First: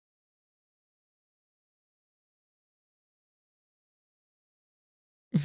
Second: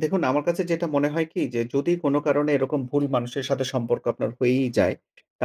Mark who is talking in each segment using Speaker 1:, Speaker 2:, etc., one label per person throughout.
Speaker 1: দেখুন, আমার কাছে যেটা মনে হয় কি যে, যদি কোন কারণে এরকম ভুল মানুষের সাথে সম্পর্ক আপনার হয়েই যায়,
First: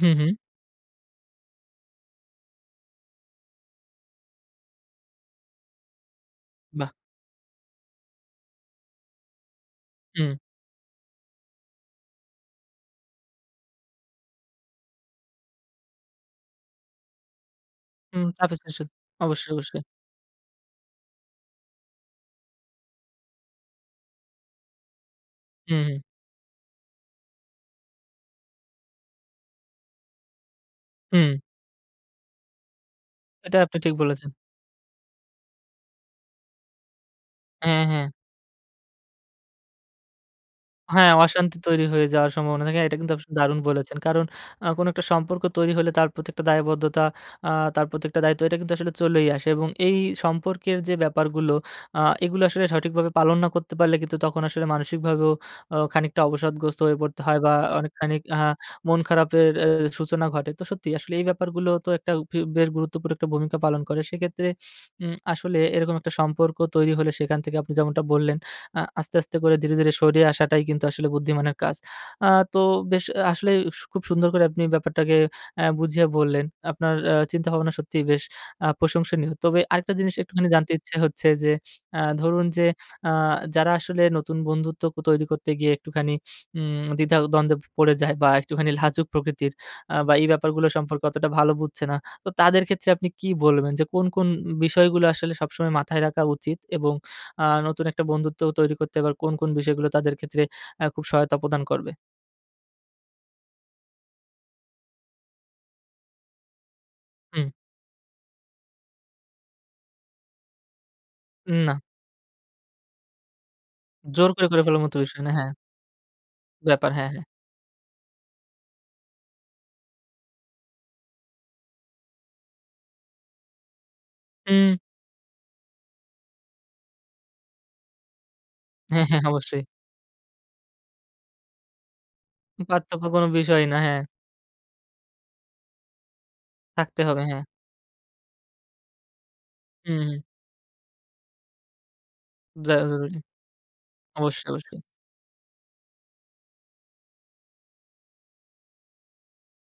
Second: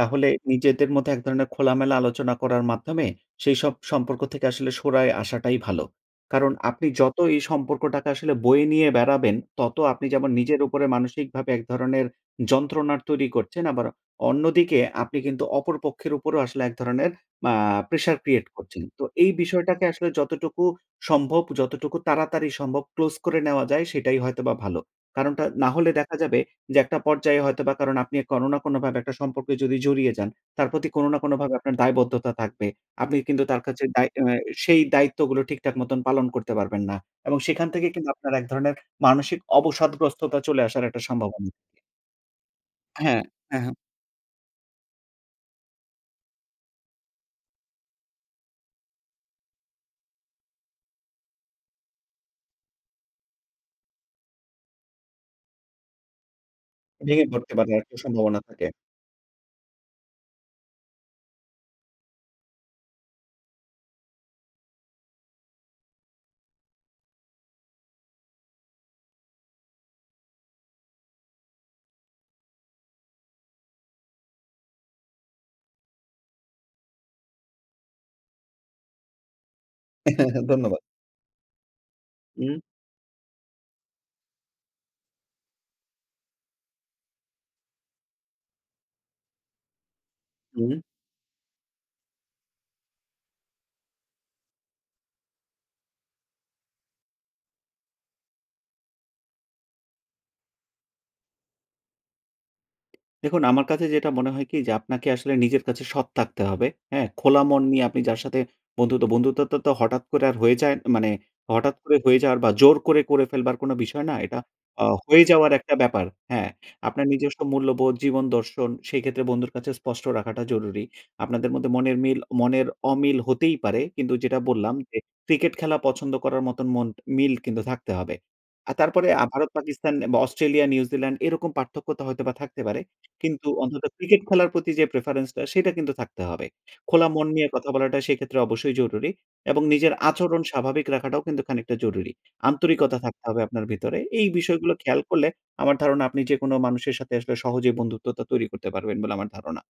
Speaker 2: হুম, হুম।
Speaker 1: নিজেদের মধ্যে এক ধরনের খোলামেলা আলোচনা করার মাধ্যমে সেই সব সম্পর্ক থেকে আসলে সরে আসাটাই ভালো। কারণ আপনি
Speaker 2: বাহ্!
Speaker 1: যত এই সম্পর্কটাকা আসলে বয়ে নিয়ে বেড়াবেন। তত আপনি যেমন
Speaker 2: হুম।
Speaker 1: নিজের উপরে মানসিকভাবে এক ধরনের যন্ত্রণার তৈরি করছেন। আবার অন্যদিকে আপনি কিন্তু অপর পক্ষের উপরেও আসলে এক ধরনের আ প্রেশার
Speaker 2: হুম,
Speaker 1: ক্রিয়েট করছেন।
Speaker 2: [unintelligible]
Speaker 1: তো এই
Speaker 2: অবশ্যই, অবশ্যই।
Speaker 1: বিষয়টাকে আসলে যতটুকু সম্ভব যতটুকু তাড়াতাড়ি সম্ভব ক্লোজ করে নেওয়া যায় সেটাই হয়তোবা ভালো। কারণটা না
Speaker 2: হুম,
Speaker 1: হলে
Speaker 2: হুম।
Speaker 1: দেখা যাবে যে, একটা পর্যায়ে হয়তোবা কারণ আপনি কোন না কোনভাবে একটা সম্পর্কে যদি জড়িয়ে যান, তার প্রতি কোন না
Speaker 2: হুম।
Speaker 1: কোনভাবে আপনার দায়বদ্ধতা থাকবে। আপনি কিন্তু
Speaker 2: এটা
Speaker 1: তার
Speaker 2: আপনি
Speaker 1: কাছে
Speaker 2: ঠিক
Speaker 1: দায়
Speaker 2: বলেছেন।
Speaker 1: অ্যা সেই দায়িত্বগুলো ঠিকঠাক মত পালন করতে পারবেন না এবং সেখান
Speaker 2: হ্যা,
Speaker 1: থেকে
Speaker 2: হ্যা।
Speaker 1: কিন্তু আপনার এক ধরনের মানসিক অবসাদগ্রস্ততা চলে আসার একটা
Speaker 2: হ্যা,
Speaker 1: সম্ভাবনা।
Speaker 2: অশান্তি তৈরি হয়ে যাওয়ার সম্ভাবনা থাকে এটা কিন্তু
Speaker 1: হ্যা,
Speaker 2: আপনি দারুণ
Speaker 1: হ্যা, হ্যা।
Speaker 2: বলেছেন। কারণ আ কোনো একটা সম্পর্ক তৈরি হলে তার প্রত্যেকটা দায়বদ্ধতা আ তার প্রত্যেকটা দায়িত্ব এটা কিন্তু আসলে চলেই আসে এবং এই সম্পর্কের যে, ব্যাপারগুলো আ এগুলো আসলে সঠিকভাবে পালন না করতে পারলে কিন্তু তখন আসলে মানসিকভাবেও অ খানিকটা অবসাদগ্রস্ত হয়ে পড়তে
Speaker 1: ভেঙে
Speaker 2: হয় বা
Speaker 1: পড়তে পারার একটা
Speaker 2: অনেকখানিক আ
Speaker 1: সম্ভাবনা থাকে।
Speaker 2: মন খারাপের এ সূচনা ঘটে। তো সত্যিই আসলে এই ব্যাপারগুলো তো একটা এব বেশ গুরুত্ব করে একটা ভূমিকা পালন করে। সেক্ষেত্রে উম আসলে এরকম একটা সম্পর্ক তৈরি হলে সেখান থেকে আপনি যেমনটা বললেন আ আস্তে, আস্তে করে ধীরে, ধীরে সরিয়ে আসাটাই কিন্তু আসলে বুদ্ধিমানের কাজ। আ তো বেশ আসলেই সু, খুব সুন্দর করে আপনি ব্যাপারটাকে আ বুঝিয়ে বললেন। আপনার আ চিন্তাভাবনা সত্যিই বেশ আ প্রশংসনীয়। তবে আরেকটা জিনিস একটুখানি জানতে
Speaker 1: ধন্যবাদ।
Speaker 2: ইচ্ছে হচ্ছে যে, আ ধরুন
Speaker 1: হুম।
Speaker 2: যে, আ যারা আসলে নতুন বন্ধুত্বকত তৈরি করতে গিয়ে একটুখানি উম দ্বিধা-দ্বন্দ্বে পড়ে যায় বা একটুখানি লাজুক প্রকৃতির আ বা এই ব্যাপারগুলো
Speaker 1: হুম।
Speaker 2: সম্পর্কে অতটা ভালো বুঝছে না। তো তাদের ক্ষেত্রে আপনি কি বলবেন যে, কোন, কোন বিষয়গুলো আসলে সবসময় মাথায় রাখা উচিত? এবং আ নতুন একটা বন্ধুত্ব তৈরি করতে আবার কোন, কোন বিষয়গুলো তাদের ক্ষেত্রে আ খুব সহায়তা প্রদান করবে?
Speaker 1: দেখুন, আমার কাছে যেটা মনে হয় কি যে, আপনাকে আসলে নিজের কাছে সৎ থাকতে হবে, হ্যা। খোলা
Speaker 2: হুম।
Speaker 1: মন নিয়ে আপনি যার সাথে বন্ধুত, বন্ধুত্ব তো হঠাৎ করে হয়ে যায় মানে, হঠাৎ
Speaker 2: না।
Speaker 1: করে হয়ে যাওয়ার বা জোর করে, করে ফেলবার কোন বিষয় না।
Speaker 2: জোর
Speaker 1: এটা
Speaker 2: করে, করে ফেলার
Speaker 1: আ
Speaker 2: মতো বিষয়
Speaker 1: হয়ে
Speaker 2: না, হ্যা।
Speaker 1: যাওয়ার একটা ব্যাপার, হ্যা।
Speaker 2: ব্যাপার, হ্যা,
Speaker 1: আপনার
Speaker 2: হ্যা।
Speaker 1: নিজস্ব মূল্যবোধ, জীবন দর্শন সেই ক্ষেত্রে বন্ধুর কাছে স্পষ্ট রাখাটা জরুরি। আপনাদের মধ্যে মনের মিল, মনের অমিল হতেই পারে। কিন্তু যেটা বললাম
Speaker 2: হুম।
Speaker 1: যে, ক্রিকেট খেলা পছন্দ করার মতন মন মিল কিন্তু থাকতে হবে। আর
Speaker 2: হ্যা,
Speaker 1: তারপরে
Speaker 2: হ্যা,
Speaker 1: আ
Speaker 2: অবশ্যই।
Speaker 1: ভারত-পাকিস্তান বা অস্ট্রেলিয়া-নিউজিল্যান্ড এরকম পার্থক্যতা হয়তোবা থাকতে পারে।
Speaker 2: পার্থক্য কোনো
Speaker 1: কিন্তু
Speaker 2: বিষয়ই না,
Speaker 1: অন্তত
Speaker 2: হ্যাঁ।
Speaker 1: ক্রিকেট খেলার প্রতি যে, প্রেফারেন্স টা সেটা কিন্তু থাকতে হবে।
Speaker 2: থাকতে
Speaker 1: খোলা
Speaker 2: হবে,
Speaker 1: মন
Speaker 2: হ্যা।
Speaker 1: নিয়ে কথা বলাটা সেক্ষেত্রে অবশ্যই জরুরি এবং নিজের
Speaker 2: হুম, হুম।
Speaker 1: আচরণ স্বাভাবিক রাখাটাও কিন্তু খানিকটা জরুরি।
Speaker 2: যাওয়া
Speaker 1: আন্তরিকতা
Speaker 2: জরুরি
Speaker 1: থাকতে হবে আপনার ভিতরে। এই
Speaker 2: অবশ্যই,
Speaker 1: বিষয়গুলো
Speaker 2: অবশ্যই।
Speaker 1: খেয়াল করলে আমার ধারণা আপনি যেকোনো মানুষের সাথে আসলে সহজেই বন্ধুত্বা তৈরি করতে পারবেন বলে আমার ধারণা।